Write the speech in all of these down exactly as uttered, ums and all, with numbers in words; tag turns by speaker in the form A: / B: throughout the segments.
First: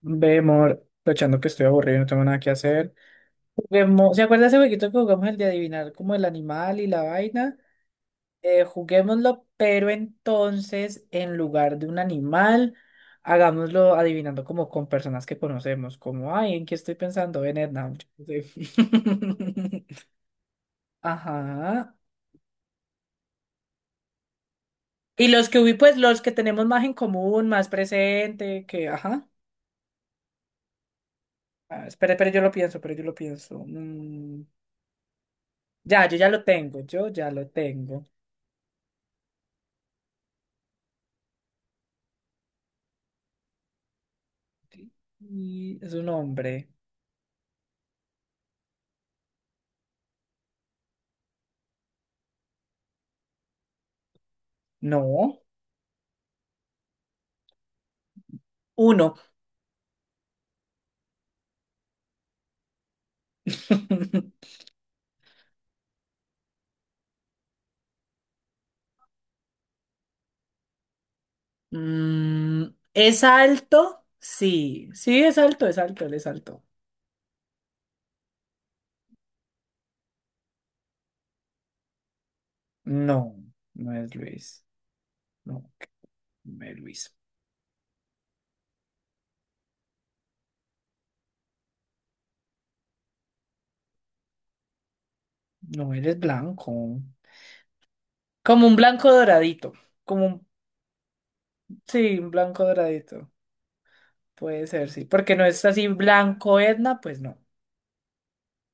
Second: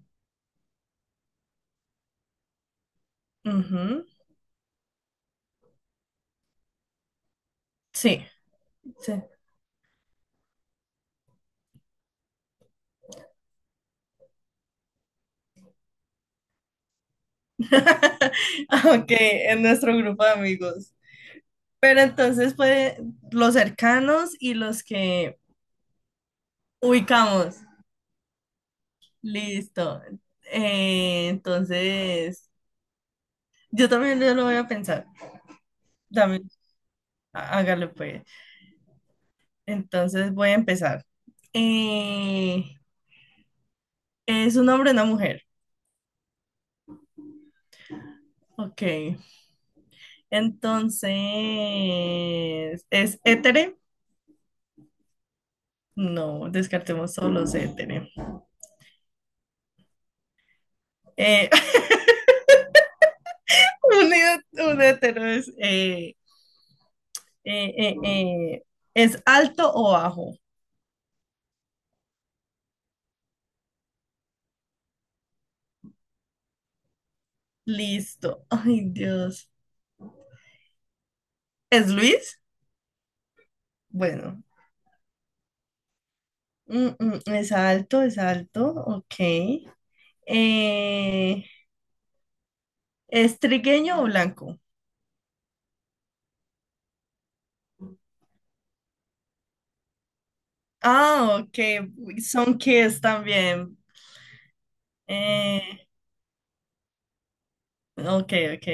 A: Ve, amor, aprovechando que estoy aburrido y no tengo nada que hacer.
B: Ujú,
A: Juguemos, ¿se acuerda ese jueguito que jugamos el de adivinar como el animal y la vaina?
B: sí,
A: Eh,
B: sí.
A: juguémoslo, pero entonces en lugar de un animal, hagámoslo adivinando como con personas que conocemos, como, ay, ¿en qué estoy pensando? En Edna. yo qué sé.
B: Ok, en nuestro grupo de amigos.
A: Ajá.
B: Pero entonces, pues, los cercanos y los
A: Y
B: que
A: los que hubo, pues los que tenemos más en común,
B: ubicamos.
A: más presente, que, ajá.
B: Listo. Eh,
A: Ah, espere, espere, yo lo
B: entonces,
A: pienso, pero yo lo pienso.
B: yo también, yo
A: Mm,
B: lo voy a pensar.
A: Ya, yo ya lo
B: También,
A: tengo, yo ya lo
B: há- hágale
A: tengo.
B: pues. Entonces, voy a empezar. Eh, ¿Es un hombre o una mujer?
A: Y es un hombre.
B: Ok. Entonces, ¿es hétero?
A: No,
B: No, descartemos solo los héteros.
A: uno.
B: Eh, Unido un hétero es, eh, eh, eh, eh, ¿es alto o bajo?
A: Mm, ¿Es alto? Sí, sí, es alto, es alto, él es alto.
B: Listo. Ay, Dios. ¿Es Luis?
A: No, no es
B: Bueno,
A: Luis. No, no es
B: Mm,
A: Luis.
B: mm, es alto, es alto. Ok. Eh, ¿Es trigueño o blanco?
A: No, él es blanco. Como un blanco doradito. Como un,
B: Ah, ok.
A: sí, un
B: Son
A: blanco
B: kids
A: doradito.
B: también.
A: Puede ser, sí. Porque no es
B: Eh,
A: así blanco Edna, pues no.
B: ok, ok.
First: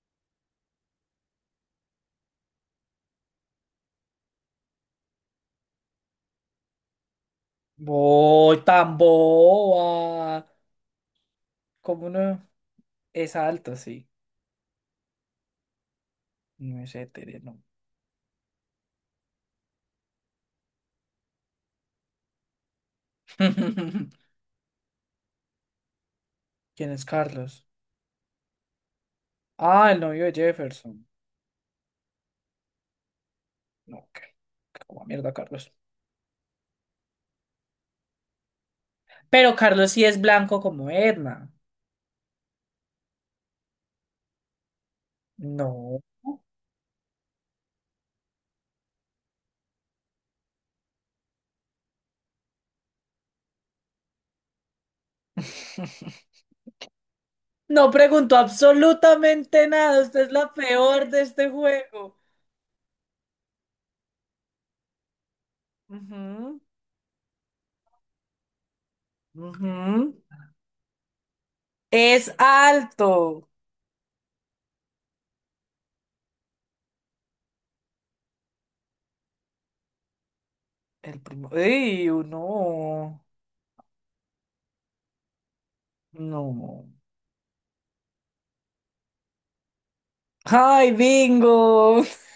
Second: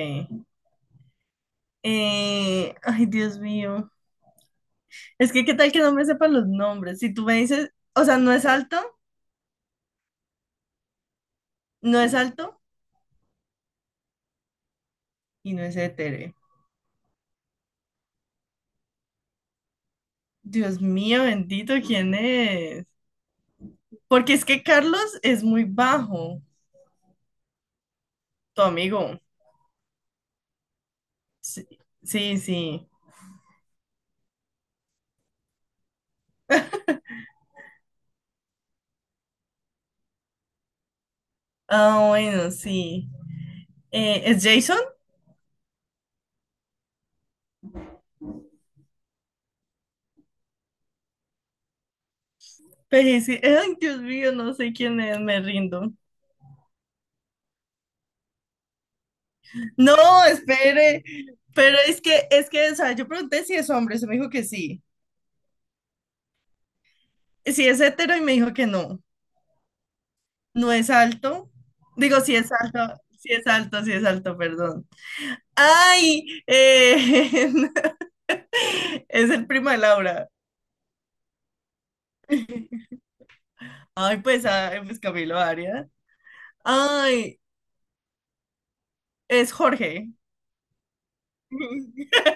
B: Eh, ay, Dios mío. Es que, ¿qué tal que no me sepan los nombres? Si tú me dices, o sea, no es
A: Voy
B: alto,
A: tan boba.
B: no
A: ¿Como
B: es
A: no?
B: alto
A: Es alto, sí.
B: y no es hetero.
A: No es hétero, no.
B: Dios mío, bendito, ¿quién es? Porque es que Carlos es muy bajo,
A: ¿Quién es Carlos?
B: tu amigo.
A: Ah, el novio de Jefferson.
B: Sí, sí.
A: No, qué, qué como mierda, Carlos. Pero Carlos sí es blanco como Edna.
B: Ah, bueno, sí. Eh, ¿es Jason?
A: No.
B: Pero es que- ay, Dios mío, no sé quién es, me rindo.
A: No preguntó absolutamente nada. Usted
B: No,
A: es la
B: espere.
A: peor de este
B: Pero es
A: juego.
B: que, es que, o sea, yo pregunté si es hombre, se me dijo que sí.
A: Ujú,
B: Si es hetero y me dijo que no.
A: ujú.
B: No es alto. Digo,
A: Es
B: si es alto, si es
A: alto.
B: alto, si es alto, perdón. Ay, eh, es el primo de Laura.
A: El primo. ¡Ey, no!
B: Ay, pues, ah, pues Camilo Arias.
A: No.
B: Ay, es Jorge.
A: ¡Ay, bingo!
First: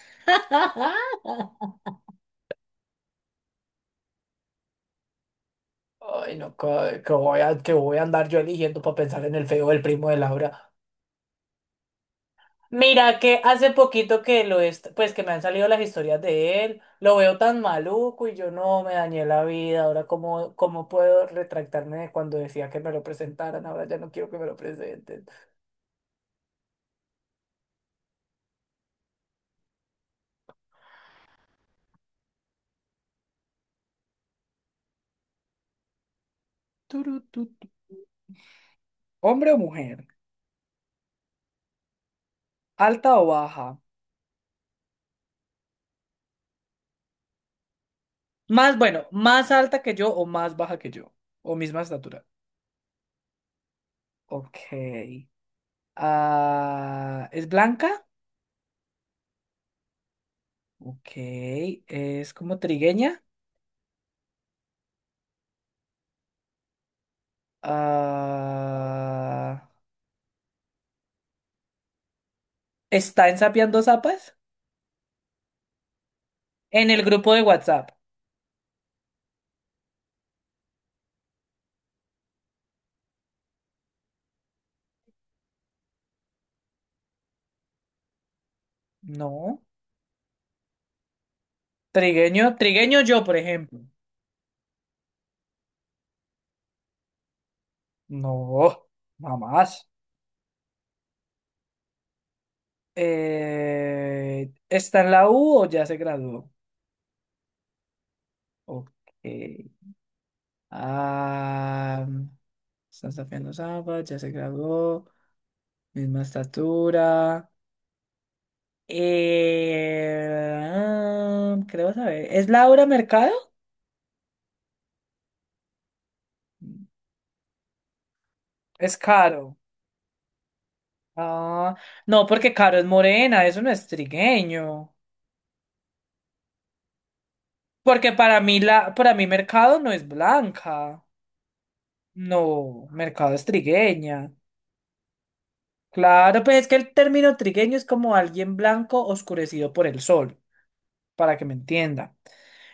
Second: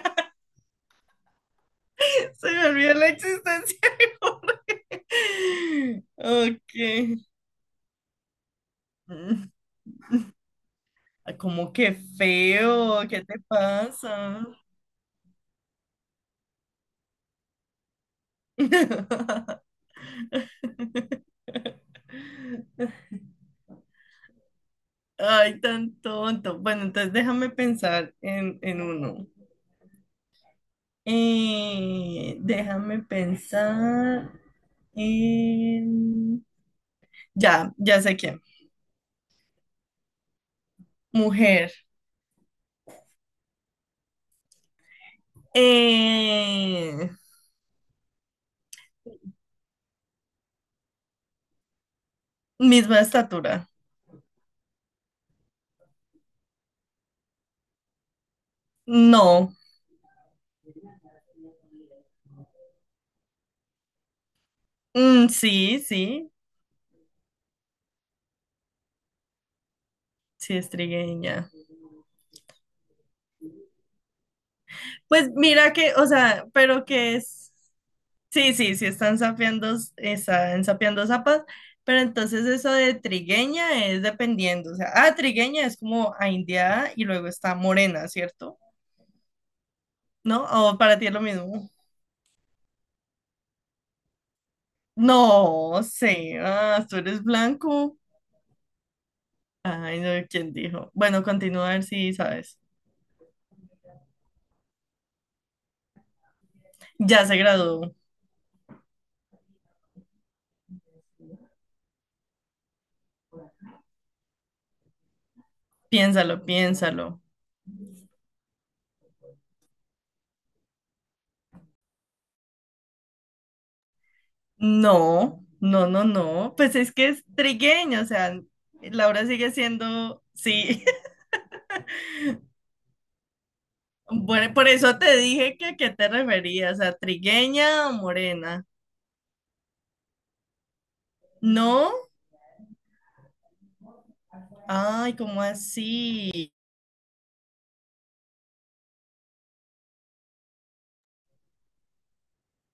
B: Se me olvidó la existencia de Jorge.
A: Ay, no, ¿qué, qué
B: Ok.
A: voy a, que voy a andar yo eligiendo para pensar en
B: Mm,
A: el feo del primo de Laura?
B: ah, que feo,
A: Mira
B: ¿qué
A: que
B: te
A: hace poquito
B: pasa?
A: que lo est- pues que me han salido las historias de él, lo veo tan maluco y yo no me dañé la vida, ahora cómo, cómo puedo retractarme de cuando decía que me lo presentaran, ahora ya no quiero que me lo presenten.
B: Ay, tan tonto. Bueno, entonces déjame pensar en, en uno. Eh, déjame pensar en...
A: Turu, tu, tu.
B: Ya, ya sé quién.
A: ¿Hombre o mujer?
B: Mujer.
A: ¿Alta o baja?
B: Eh,
A: Más, bueno, más alta que yo o más baja que yo. O misma estatura.
B: Misma estatura.
A: Ok. Ah, ¿es blanca?
B: No.
A: Ok. ¿Es como trigueña?
B: Mm, sí, sí,
A: Ah.
B: sí es trigueña.
A: ¿Está en Sapeando Zapas?
B: Pues mira que, o sea, pero
A: En el
B: que
A: grupo de
B: es,
A: WhatsApp.
B: sí, sí, sí están sapeando, están sapeando zapas, pero entonces eso de trigueña es dependiendo, o sea, ah, trigueña es como a indiada y luego está morena, ¿cierto?
A: No.
B: ¿No? ¿O para ti es lo mismo?
A: Trigueño, trigueño yo, por ejemplo.
B: No sé, ah, tú eres blanco.
A: No, mamás.
B: Ay, no, ¿quién dijo? Bueno, continúa a ver si sabes.
A: Eh, ¿está en la U o ya se graduó?
B: Ya se graduó.
A: Ok. Ah, está en Sapeando Zapas, ya se graduó. Misma
B: Piénsalo, piénsalo.
A: estatura. Eh, ah, creo saber. ¿Es Laura Mercado?
B: No, no, no, no. Pues es que es trigueño, o sea,
A: Es
B: Laura sigue
A: caro.
B: siendo, sí.
A: Ah, no, porque Caro es morena, eso no es
B: Bueno, por
A: trigueño.
B: eso te dije que a qué te referías, a trigueña o
A: Porque para mí
B: morena.
A: la, para mí Mercado no es blanca.
B: No,
A: No, Mercado es trigueña.
B: ay, ¿cómo
A: Claro,
B: así?
A: pues es que el término trigueño es como alguien blanco oscurecido por el sol, para que me entienda.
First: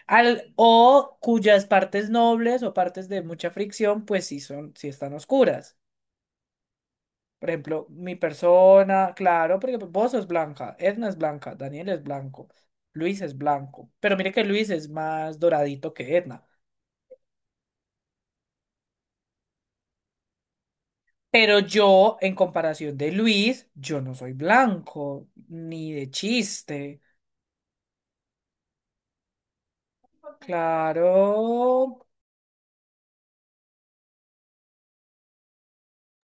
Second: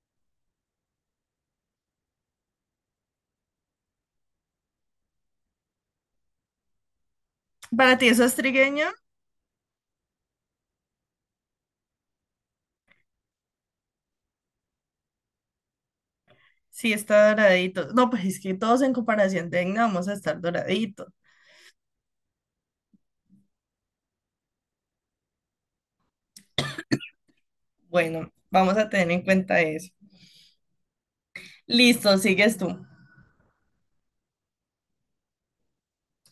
A: Al, o cuyas partes nobles o partes de mucha fricción, pues sí son, sí están oscuras. Por ejemplo,
B: ¿Para ti
A: mi
B: eso es trigueño?
A: persona, claro, porque vos sos blanca, Edna es blanca, Daniel es blanco, Luis es blanco. Pero mire que Luis es más doradito que Edna.
B: Sí, está doradito. No, pues es que todos en comparación tenga, vamos a estar doraditos.
A: Pero yo, en comparación de Luis, yo no soy blanco, ni de chiste.
B: Bueno, vamos a tener en cuenta eso.
A: Claro.
B: Listo, sigues tú.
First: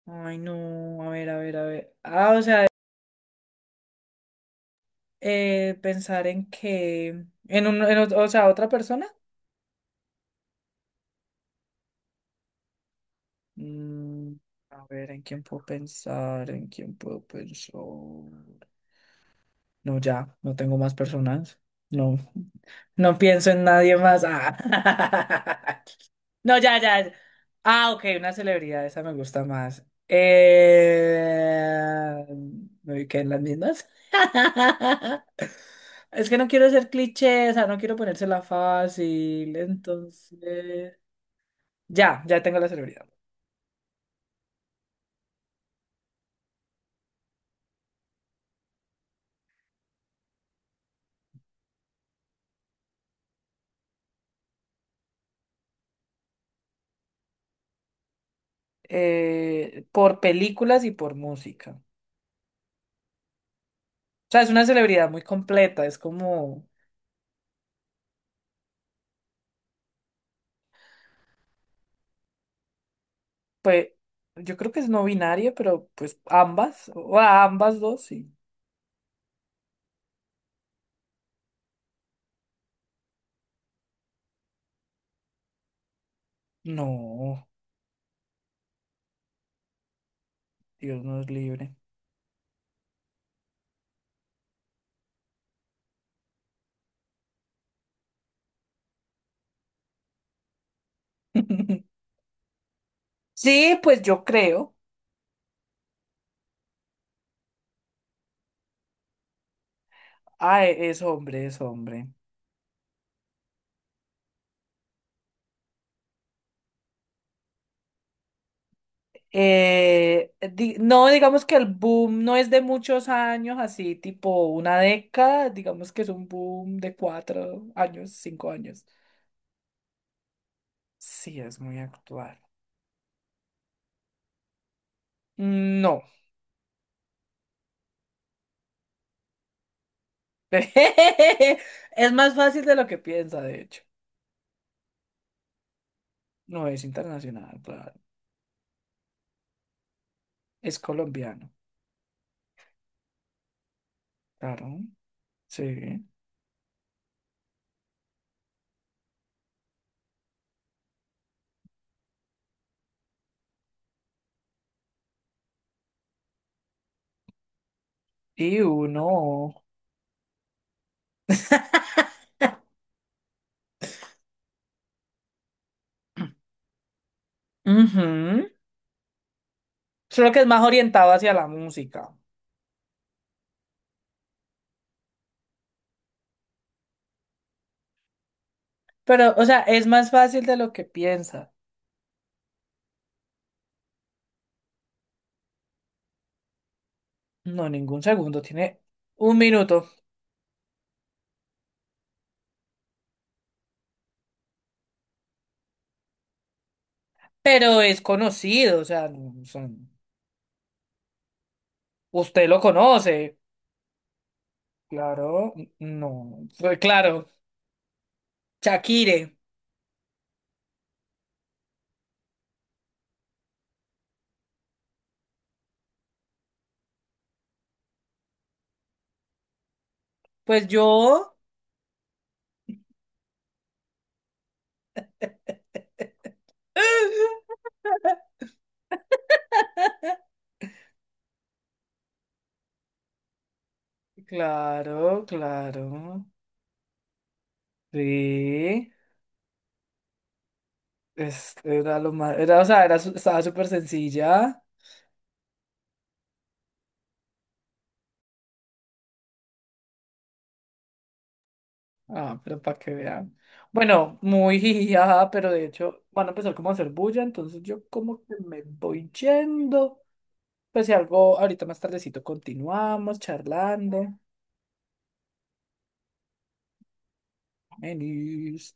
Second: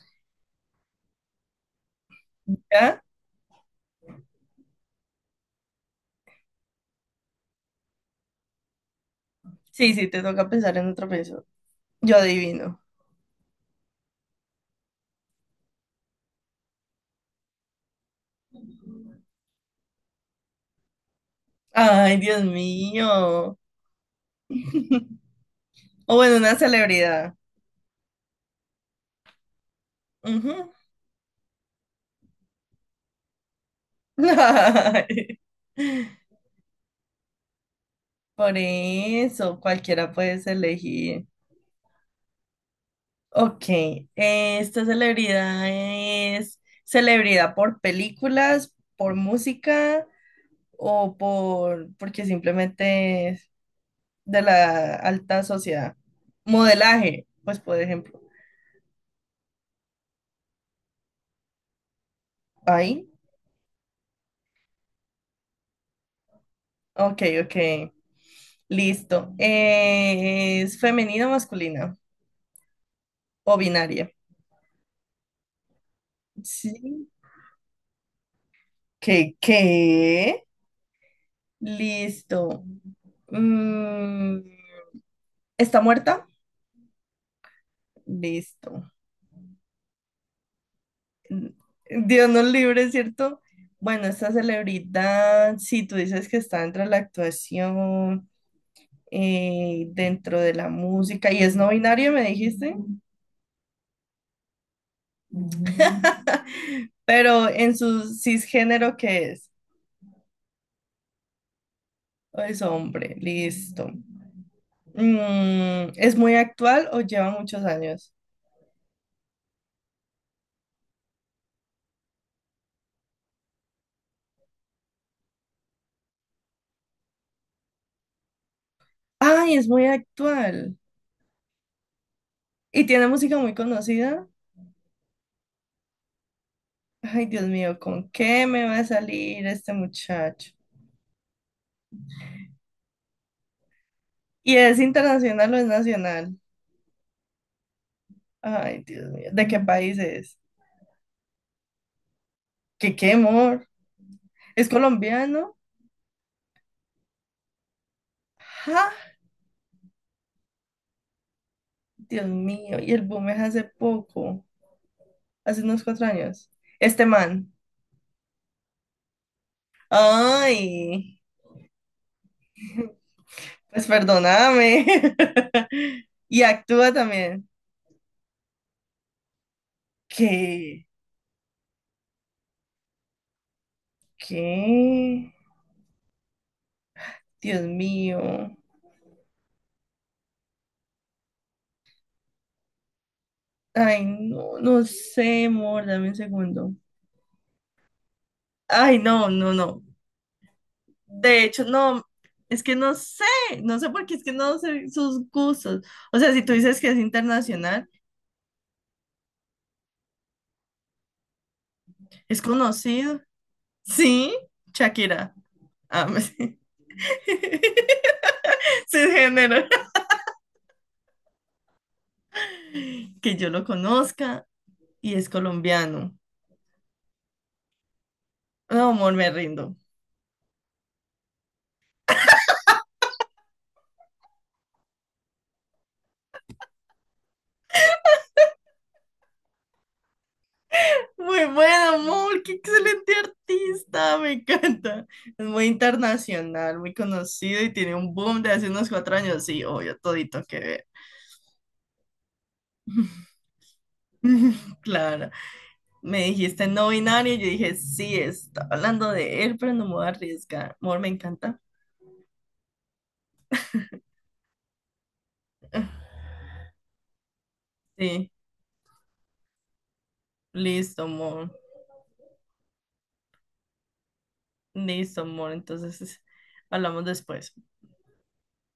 A: Ay, no, a ver, a ver, a ver. Ah, o sea,
B: ¿Ya?
A: eh, pensar en que... En un, en ot- O sea, otra persona.
B: Sí, sí, te toca pensar en otro peso. Yo adivino.
A: Mm, a ver, ¿en quién puedo pensar? ¿En quién puedo pensar? No, ya, no tengo más personas. No,
B: Ay, Dios
A: no pienso
B: mío.
A: en nadie más. Ah.
B: O bueno, una
A: No, ya, ya.
B: celebridad.
A: Ah, ok, una celebridad, esa me gusta más.
B: Ujú.
A: Eh... Me ubiqué en las mismas.
B: Ay.
A: Es que no quiero ser cliché, o sea, no quiero ponérsela
B: Por
A: fácil,
B: eso, cualquiera puedes
A: entonces...
B: elegir.
A: Ya, ya tengo la celebridad.
B: Ok, esta celebridad es celebridad por películas, por música o por porque simplemente es de la alta sociedad. Modelaje, pues por ejemplo.
A: Eh, por películas y por música. O
B: Ahí.
A: sea, es una celebridad muy completa, es como...
B: Ok, ok. Listo. Eh, ¿es femenina o masculina o
A: Pues
B: binaria?
A: yo creo que es no binaria, pero pues ambas,
B: Sí.
A: o a ambas dos, sí.
B: ¿Qué? ¿Qué? Listo. Mm, ¿está muerta?
A: No,
B: Listo.
A: Dios nos
B: Mm,
A: libre.
B: Dios nos libre, ¿cierto? Bueno, esta celebridad, si tú dices que está dentro de la actuación, eh, dentro de la música, y es no binario, me dijiste,
A: Sí, pues yo creo.
B: pero en su cisgénero, ¿qué es?
A: Ah, e- es hombre, es hombre.
B: O es hombre, listo. Mm, ¿es muy actual o lleva muchos años?
A: Eh, di- no, digamos que el boom no es de muchos años, así tipo una década, digamos que es un boom de cuatro años, cinco años.
B: Ay, es muy actual.
A: Sí, es muy actual.
B: Y tiene música muy conocida.
A: No.
B: Ay, Dios mío, ¿con qué me va a salir este muchacho?
A: Es más fácil de lo que piensa, de hecho.
B: ¿Y es internacional o es nacional?
A: No es internacional, claro.
B: Ay, Dios mío, ¿de qué país es?
A: Es colombiano.
B: ¿Qué, qué amor? ¿Es
A: Claro,
B: colombiano?
A: sí.
B: ¡Ja! Dios mío, y el boom es hace poco, hace unos cuatro años. Este man.
A: Y uno.
B: Ay, pues perdóname. Y actúa también.
A: Ujú. Solo que es más
B: ¿Qué?
A: orientado hacia la música.
B: ¿Qué? Dios mío.
A: Pero, o sea, es más fácil de lo que piensa.
B: Ay, no, no sé, amor, dame un segundo.
A: No, ningún segundo, tiene
B: Ay, no,
A: un
B: no, no.
A: minuto.
B: De hecho, no, es que no sé, no sé por qué es que no sé sus gustos. O sea, si tú dices que es
A: Pero
B: internacional,
A: es conocido, o sea, no, son-
B: es
A: usted lo
B: conocido.
A: conoce.
B: Sí, Shakira.
A: Claro,
B: Ah,
A: no.
B: sí.
A: Fue Claro, Shakire.
B: Cisgénero. Que yo lo conozca y es colombiano. No, amor, me rindo.
A: Pues yo.
B: Muy buen amor, qué excelente artista, me encanta.
A: Claro,
B: Es muy
A: claro.
B: internacional, muy conocido y tiene un boom de hace unos
A: Sí.
B: cuatro años. Sí, obvio, todito que ver.
A: Es- era lo más, era, o sea, era, su- estaba súper sencilla.
B: Claro, me dijiste no binario, yo dije sí, está hablando de él, pero no me voy a arriesgar. Amor, me encanta.
A: Ah, pero para que vean. Bueno, muy jiji, ajá, pero de hecho van a empezar como a hacer bulla, entonces yo como
B: Sí,
A: que me voy yendo. Pues si
B: listo,
A: algo,
B: amor.
A: ahorita más tardecito continuamos charlando.
B: Listo, amor. Entonces, hablamos después.
A: Venís.